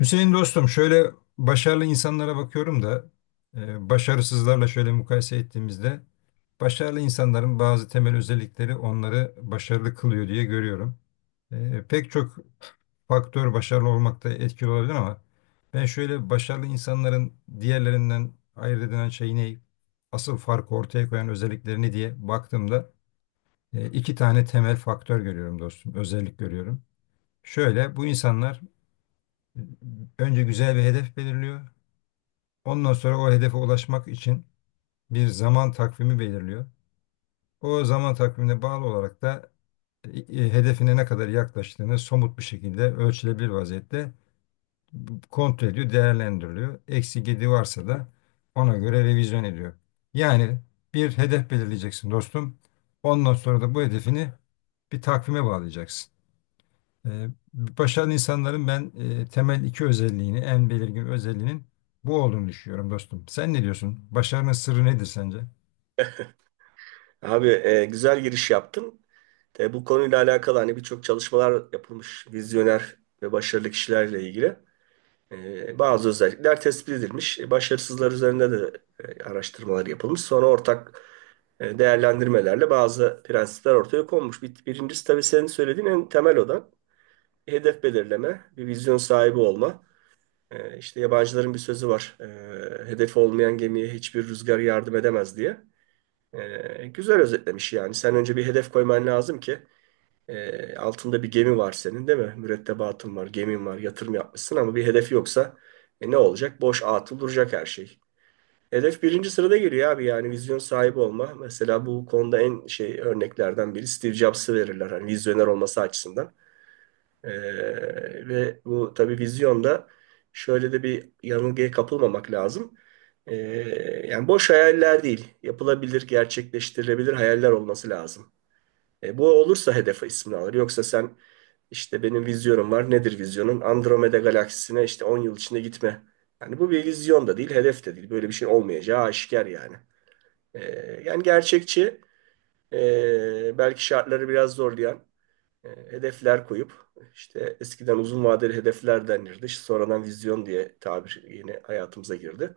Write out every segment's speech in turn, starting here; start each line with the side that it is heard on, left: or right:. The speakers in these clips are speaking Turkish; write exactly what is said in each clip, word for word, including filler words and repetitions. left: Hüseyin dostum şöyle başarılı insanlara bakıyorum da e, başarısızlarla şöyle mukayese ettiğimizde başarılı insanların bazı temel özellikleri onları başarılı kılıyor diye görüyorum. E, pek çok faktör başarılı olmakta etkili olabilir ama ben şöyle başarılı insanların diğerlerinden ayırt edilen şey ne, asıl farkı ortaya koyan özelliklerini diye baktığımda e, iki tane temel faktör görüyorum dostum, özellik görüyorum. Şöyle, bu insanlar önce güzel bir hedef belirliyor. Ondan sonra o hedefe ulaşmak için bir zaman takvimi belirliyor. O zaman takvimine bağlı olarak da e, e, hedefine ne kadar yaklaştığını somut bir şekilde ölçülebilir vaziyette kontrol ediyor, değerlendiriliyor. Eksi gidi varsa da ona göre revizyon ediyor. Yani bir hedef belirleyeceksin dostum. Ondan sonra da bu hedefini bir takvime bağlayacaksın. Ee, Başarılı insanların ben e, temel iki özelliğini, en belirgin özelliğinin bu olduğunu düşünüyorum dostum. Sen ne diyorsun? Başarının sırrı nedir sence?
right: Abi e, güzel giriş yaptın. E, bu konuyla alakalı hani birçok çalışmalar yapılmış vizyoner ve başarılı kişilerle ilgili. E, bazı özellikler tespit edilmiş. E, başarısızlar üzerinde de e, araştırmalar yapılmış. Sonra ortak e, değerlendirmelerle bazı prensipler ortaya konmuş. Bir, birincisi tabii senin söylediğin en temel olan hedef belirleme, bir vizyon sahibi olma. E, işte yabancıların bir sözü var: E, hedefi olmayan gemiye hiçbir rüzgar yardım edemez diye. Ee, güzel özetlemiş yani. Sen önce bir hedef koyman lazım ki e, altında bir gemi var senin, değil mi? Mürettebatın var, gemin var, yatırım yapmışsın ama bir hedef yoksa e, ne olacak? Boş atıl duracak her şey. Hedef birinci sırada geliyor abi, yani vizyon sahibi olma. Mesela bu konuda en şey örneklerden biri Steve Jobs'ı verirler, hani vizyoner olması açısından. Ee, ve bu tabii vizyonda şöyle de bir yanılgıya kapılmamak lazım. Ee, yani boş hayaller değil, yapılabilir, gerçekleştirilebilir hayaller olması lazım. E, bu olursa hedef ismini alır. Yoksa sen, işte benim vizyonum var. Nedir vizyonun? Andromeda galaksisine işte on yıl içinde gitme. Yani bu bir vizyon da değil, hedef de değil. Böyle bir şey olmayacağı aşikar yani. Ee, yani gerçekçi, e, belki şartları biraz zorlayan e, hedefler koyup, işte eskiden uzun vadeli hedefler denirdi. İşte sonradan vizyon diye tabir yine hayatımıza girdi.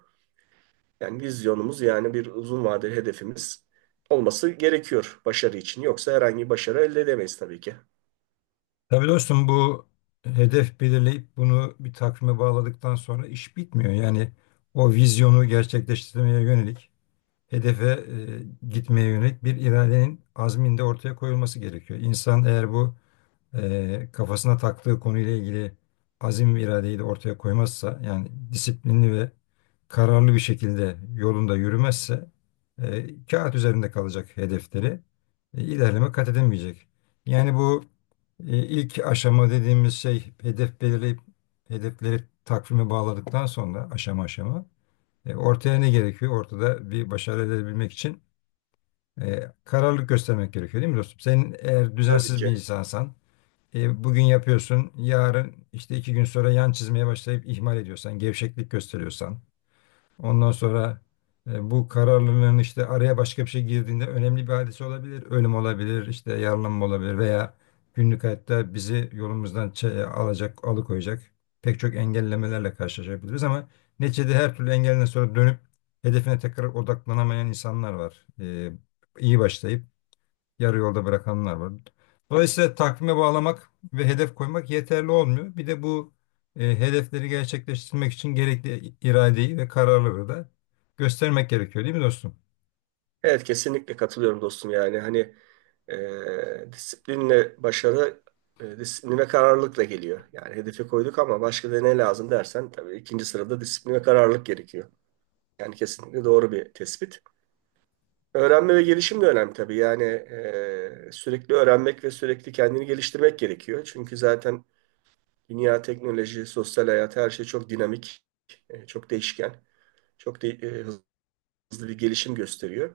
right: Yani vizyonumuz, yani bir uzun vadeli hedefimiz olması gerekiyor başarı için. Yoksa herhangi bir başarı elde edemeyiz tabii ki.
left: Tabii dostum, bu hedef belirleyip bunu bir takvime bağladıktan sonra iş bitmiyor. Yani o vizyonu gerçekleştirmeye yönelik, hedefe e, gitmeye yönelik bir iradenin azminde ortaya koyulması gerekiyor. İnsan eğer bu e, kafasına taktığı konuyla ilgili azim ve iradeyi de ortaya koymazsa, yani disiplinli ve kararlı bir şekilde yolunda yürümezse e, kağıt üzerinde kalacak hedefleri e, ilerleme kat edemeyecek. Yani bu e, ilk aşama dediğimiz şey, hedef belirleyip hedefleri takvime bağladıktan sonra aşama aşama e, ortaya ne gerekiyor? Ortada bir başarı elde edebilmek için e, kararlılık göstermek gerekiyor değil mi dostum? Sen eğer
right: Tabii
left: düzensiz bir
right: ki.
left: insansan, e, bugün yapıyorsun, yarın işte iki gün sonra yan çizmeye başlayıp ihmal ediyorsan, gevşeklik gösteriyorsan, ondan sonra e, bu kararlılığın işte, araya başka bir şey girdiğinde önemli bir hadise olabilir, ölüm olabilir, işte yaralanma olabilir veya günlük hayatta bizi yolumuzdan çe- e, alacak, alıkoyacak pek çok engellemelerle karşılaşabiliriz ama neticede her türlü engelden sonra dönüp hedefine tekrar odaklanamayan insanlar var. E, iyi başlayıp yarı yolda bırakanlar var. Dolayısıyla takvime bağlamak ve hedef koymak yeterli olmuyor. Bir de bu e, hedefleri gerçekleştirmek için gerekli iradeyi ve kararlılığı da göstermek gerekiyor değil mi dostum?
right: Evet, kesinlikle katılıyorum dostum, yani hani e, disiplinle başarı, e, disiplin ve kararlılıkla geliyor. Yani hedefi koyduk ama başka da ne lazım dersen, tabii ikinci sırada disiplin ve kararlılık gerekiyor. Yani kesinlikle doğru bir tespit. Öğrenme ve gelişim de önemli tabii. Yani e, sürekli öğrenmek ve sürekli kendini geliştirmek gerekiyor. Çünkü zaten dünya, teknoloji, sosyal hayat, her şey çok dinamik, e, çok değişken, çok de- e, hızlı bir gelişim gösteriyor.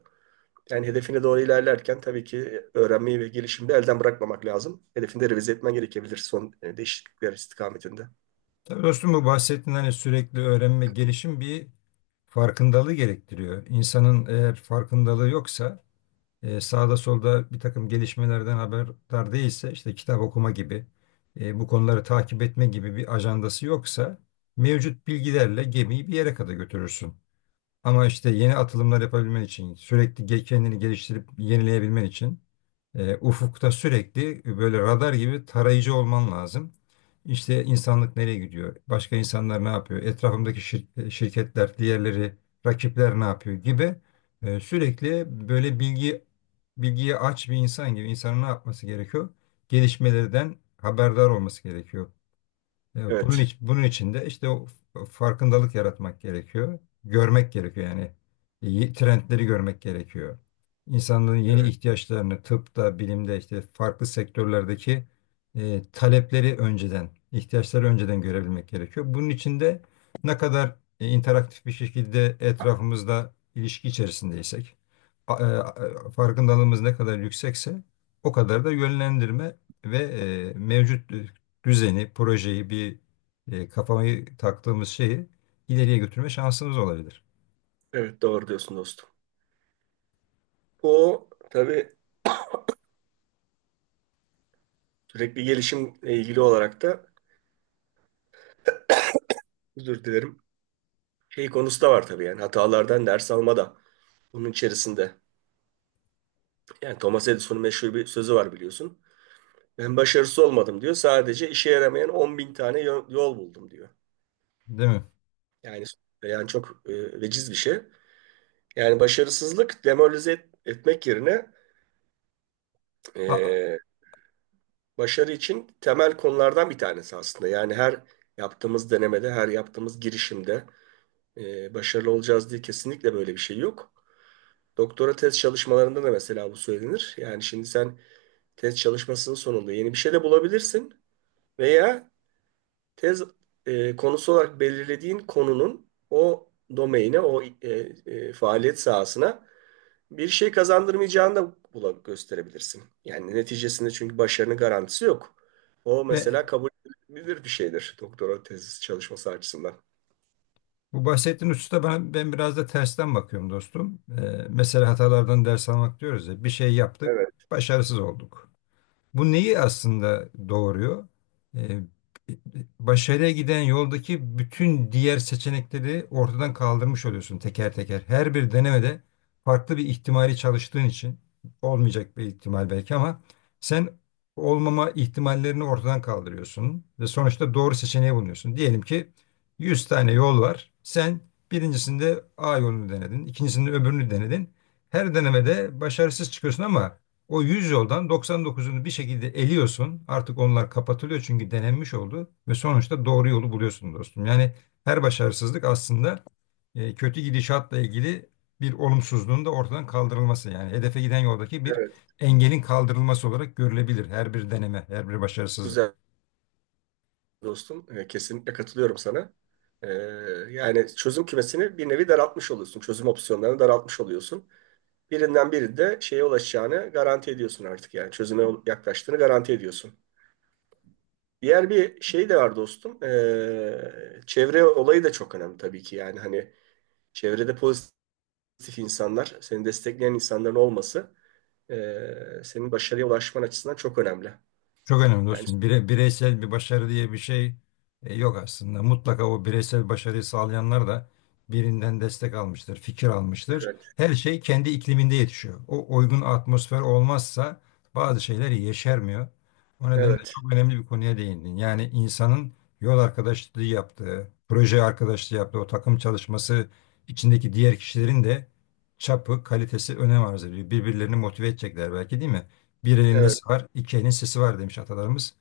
right: Yani hedefine doğru ilerlerken tabii ki öğrenmeyi ve gelişimi de elden bırakmamak lazım. Hedefinde revize etmen gerekebilir son e, değişiklikler istikametinde.
left: Tabii dostum, bu bahsettiğin hani sürekli öğrenme, gelişim bir farkındalığı gerektiriyor. İnsanın eğer farkındalığı yoksa, e, sağda solda bir takım gelişmelerden haberdar değilse, işte kitap okuma gibi, e, bu konuları takip etme gibi bir ajandası yoksa mevcut bilgilerle gemiyi bir yere kadar götürürsün. Ama işte yeni atılımlar yapabilmen için, sürekli ge- kendini geliştirip yenileyebilmen için e, ufukta sürekli böyle radar gibi tarayıcı olman lazım. İşte insanlık nereye gidiyor? Başka insanlar ne yapıyor? Etrafımdaki şir- e, şirketler, diğerleri, rakipler ne yapıyor gibi, e, sürekli böyle bilgi bilgiye aç bir insan gibi insanın ne yapması gerekiyor? Gelişmelerden haberdar olması gerekiyor. Evet, Bunun
right: Evet,
left: için, bunun için de işte o f- farkındalık yaratmak gerekiyor. Görmek gerekiyor yani. Y- Trendleri görmek gerekiyor. İnsanların yeni
right: evet,
left: ihtiyaçlarını tıpta, bilimde, işte farklı sektörlerdeki e, talepleri önceden, ihtiyaçları önceden görebilmek gerekiyor. Bunun için de ne kadar e, interaktif bir şekilde etrafımızda ilişki içerisindeysek, a- e, a- farkındalığımız ne kadar yüksekse o kadar da yönlendirme ve e, mevcut e, düzeni, projeyi, bir e, kafamı taktığımız şeyi ileriye götürme şansımız olabilir.
right: evet, doğru diyorsun dostum. O tabii, sürekli gelişimle ilgili olarak da, özür dilerim, şey konusu da var tabii, yani hatalardan ders alma da bunun içerisinde. Yani Thomas Edison'un meşhur bir sözü var, biliyorsun. Ben başarısız olmadım diyor, sadece işe yaramayan on bin tane yo- yol buldum diyor.
left: Değil mi?
right: Yani yani çok e, veciz bir şey. Yani başarısızlık, demoralize et- etmek yerine,
left: Aa,
right: e, başarı için temel konulardan bir tanesi aslında. Yani her yaptığımız denemede, her yaptığımız girişimde e, başarılı olacağız diye kesinlikle böyle bir şey yok. Doktora tez çalışmalarında da mesela bu söylenir. Yani şimdi sen, tez çalışmasının sonunda yeni bir şey de bulabilirsin veya tez e, konusu olarak belirlediğin konunun o domaine, o e, e, faaliyet sahasına bir şey kazandırmayacağını da bula- gösterebilirsin. Yani neticesinde, çünkü başarının garantisi yok. O
left: ve
right: mesela kabul edilebilir bir şeydir doktora tez çalışması açısından.
left: bu bahsettiğin hususta ben, ben biraz da tersten bakıyorum dostum. E, mesela hatalardan ders almak diyoruz ya, bir şey yaptık,
right: Evet,
left: başarısız olduk. Bu neyi aslında doğuruyor? Ee, Başarıya giden yoldaki bütün diğer seçenekleri ortadan kaldırmış oluyorsun teker teker. Her bir denemede farklı bir ihtimali çalıştığın için, olmayacak bir ihtimal belki ama sen olmama ihtimallerini ortadan kaldırıyorsun ve sonuçta doğru seçeneği bulunuyorsun. Diyelim ki yüz tane yol var. Sen birincisinde A yolunu denedin, ikincisinde öbürünü denedin. Her denemede başarısız çıkıyorsun ama o yüz yoldan doksan dokuzunu bir şekilde eliyorsun. Artık onlar kapatılıyor çünkü denenmiş oldu ve sonuçta doğru yolu buluyorsun dostum. Yani her başarısızlık aslında e, kötü gidişatla ilgili bir olumsuzluğun da ortadan kaldırılması. Yani hedefe giden yoldaki bir
right: evet.
left: engelin kaldırılması olarak görülebilir her bir deneme, her bir başarısızlık.
right: Güzel dostum. E, kesinlikle katılıyorum sana. E, yani çözüm kümesini bir nevi daraltmış oluyorsun. Çözüm opsiyonlarını daraltmış oluyorsun. Birinden biri de şeye ulaşacağını garanti ediyorsun artık, yani çözüme yaklaştığını garanti ediyorsun. Diğer bir şey de var dostum. Ee, çevre olayı da çok önemli tabii ki, yani hani çevrede pozitif insanlar, seni destekleyen insanların olması, ee, senin başarıya ulaşman açısından çok önemli.
left: Çok önemli
right: Yani
left: dostum. Bire- bireysel bir başarı diye bir şey e, yok aslında. Mutlaka o bireysel başarıyı sağlayanlar da birinden destek almıştır, fikir almıştır.
right: evet,
left: Her şey kendi ikliminde yetişiyor. O uygun atmosfer olmazsa bazı şeyler yeşermiyor. O nedenle
right: evet,
left: çok önemli bir konuya değindin. Yani insanın yol arkadaşlığı yaptığı, proje arkadaşlığı yaptığı, o takım çalışması içindeki diğer kişilerin de çapı, kalitesi önem arz ediyor. Birbirlerini motive edecekler belki değil mi? Bir elin
right: evet,
left: nesi var, iki elin sesi var demiş atalarımız.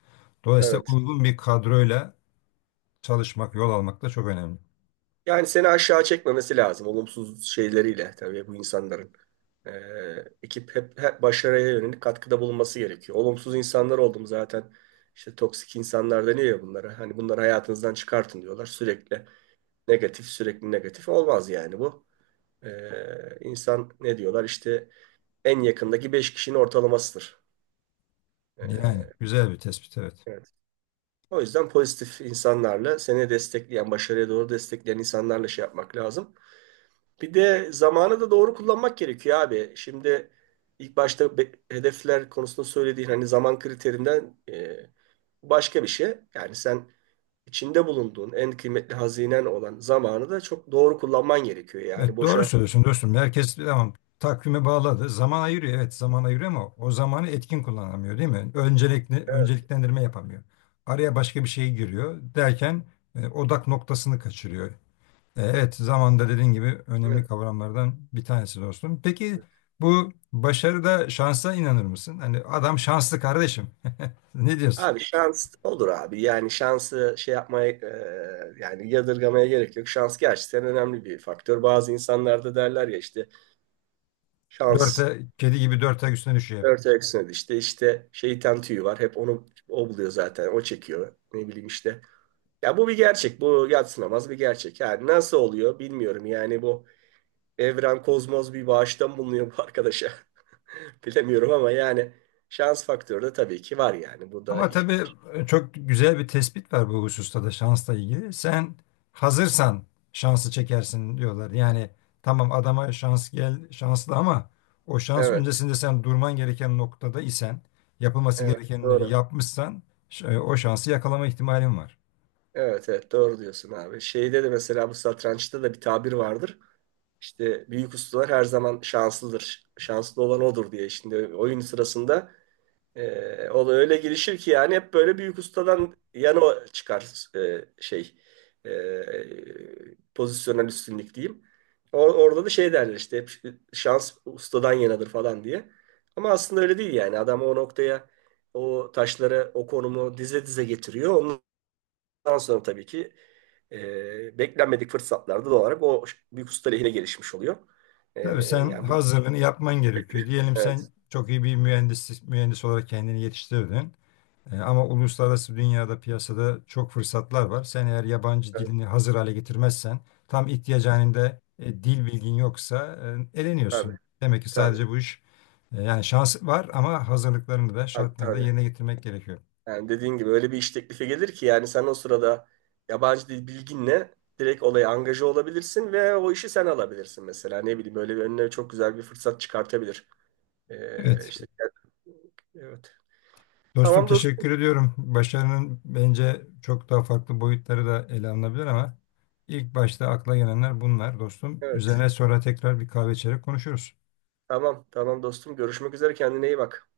left: Dolayısıyla
right: evet.
left: uygun bir kadroyla çalışmak, yol almak da çok önemli.
right: Yani seni aşağı çekmemesi lazım olumsuz şeyleriyle, tabii bu insanların. Ee, ekip hep, hep başarıya yönelik katkıda bulunması gerekiyor. Olumsuz insanlar oldum zaten. İşte toksik insanlar deniyor ya bunlara. Hani bunları hayatınızdan çıkartın diyorlar. Sürekli negatif, sürekli negatif olmaz yani bu. Ee, insan, ne diyorlar işte, en yakındaki beş kişinin ortalamasıdır.
left: Yani
right: Ee,
left: güzel bir tespit, evet.
right: evet. O yüzden pozitif insanlarla, seni destekleyen, başarıya doğru destekleyen insanlarla şey yapmak lazım. Bir de zamanı da doğru kullanmak gerekiyor abi. Şimdi ilk başta be- hedefler konusunda söylediğin hani zaman kriterinden e, başka bir şey. Yani sen, içinde bulunduğun en kıymetli hazinen olan zamanı da çok doğru kullanman gerekiyor. Yani
left: Evet, doğru
right: boşa.
left: söylüyorsun dostum. Herkes tamam, takvime bağladı. Zaman ayırıyor, evet zaman ayırıyor ama o zamanı etkin kullanamıyor değil mi? Öncelikli,
right: Evet.
left: önceliklendirme yapamıyor. Araya başka bir şey giriyor derken e, odak noktasını kaçırıyor. Evet, zamanda dediğin gibi
right: Evet.
left: önemli kavramlardan bir tanesi dostum. Peki bu başarıda şansa inanır mısın? Hani adam şanslı kardeşim. Ne diyorsun?
right: Abi şans olur abi. Yani şansı şey yapmaya, e, yani yadırgamaya gerek yok. Şans gerçekten önemli bir faktör. Bazı insanlarda derler ya işte, şans.
left: Dörte, kedi gibi dört ayak üstüne düşüyor hep.
right: Dört ayak, işte işte şeytan tüyü var. Hep onu o buluyor zaten. O çekiyor. Ne bileyim işte. Ya bu bir gerçek. Bu yadsınamaz bir gerçek. Yani nasıl oluyor bilmiyorum. Yani bu evren, kozmos, bir bağıştan bulunuyor bu arkadaşa. Bilemiyorum ama yani şans faktörü de tabii ki var yani. Bu da
left: Ama tabii e, çok güzel bir tespit var bu hususta da şansla ilgili. Sen hazırsan şansı çekersin diyorlar. Yani tamam, adama şans gel şanslı ama o şans
right: evet,
left: öncesinde sen durman gereken noktada isen, yapılması
right: evet,
left: gerekenleri
right: doğru.
left: yapmışsan ş- e, o şansı yakalama ihtimalin var.
right: Evet, evet, doğru diyorsun abi. Şeyde de mesela, bu satrançta da bir tabir vardır: İşte büyük ustalar her zaman şanslıdır, şanslı olan odur diye. Şimdi oyun sırasında Ee, o da öyle girişir ki, yani hep böyle büyük ustadan yana o çıkar, e, şey, e, pozisyonel üstünlük diyeyim. O- orada da şey derler işte, hep şans ustadan yanadır falan diye. Ama aslında öyle değil, yani adam o noktaya o taşları o konumu dize dize getiriyor. Ondan sonra tabii ki e, beklenmedik fırsatlarda doğal olarak o büyük usta lehine gelişmiş oluyor. E,
left: Tabii sen
right: yani bu,
left: hazırlığını yapman gerekiyor. Diyelim sen
right: evet,
left: çok iyi bir mühendis, mühendis olarak kendini yetiştirdin. E, ama uluslararası dünyada, piyasada çok fırsatlar var. Sen eğer yabancı
right: evet,
left: dilini hazır hale getirmezsen, tam ihtiyaç halinde e, dil bilgin yoksa e,
right: tabii,
left: eleniyorsun. Demek ki
right: tabii,
left: sadece bu iş e, yani şans var ama hazırlıklarını da
right: tabii.
left: şartlarını da
right: Tabii.
left: yerine getirmek gerekiyor.
right: Yani dediğin gibi öyle bir iş teklifi gelir ki yani sen o sırada yabancı dil bilginle direkt olaya angaje olabilirsin ve o işi sen alabilirsin mesela. Ne bileyim, böyle bir önüne çok güzel bir fırsat çıkartabilir. Ee,
left: Evet.
right: işte evet.
left: Dostum
right: Tamam dostum.
left: teşekkür ediyorum. Başarının bence çok daha farklı boyutları da ele alınabilir ama ilk başta akla gelenler bunlar dostum.
right: Evet.
left: Üzerine sonra tekrar bir kahve içerek konuşuruz.
right: Tamam tamam dostum. Görüşmek üzere, kendine iyi bak.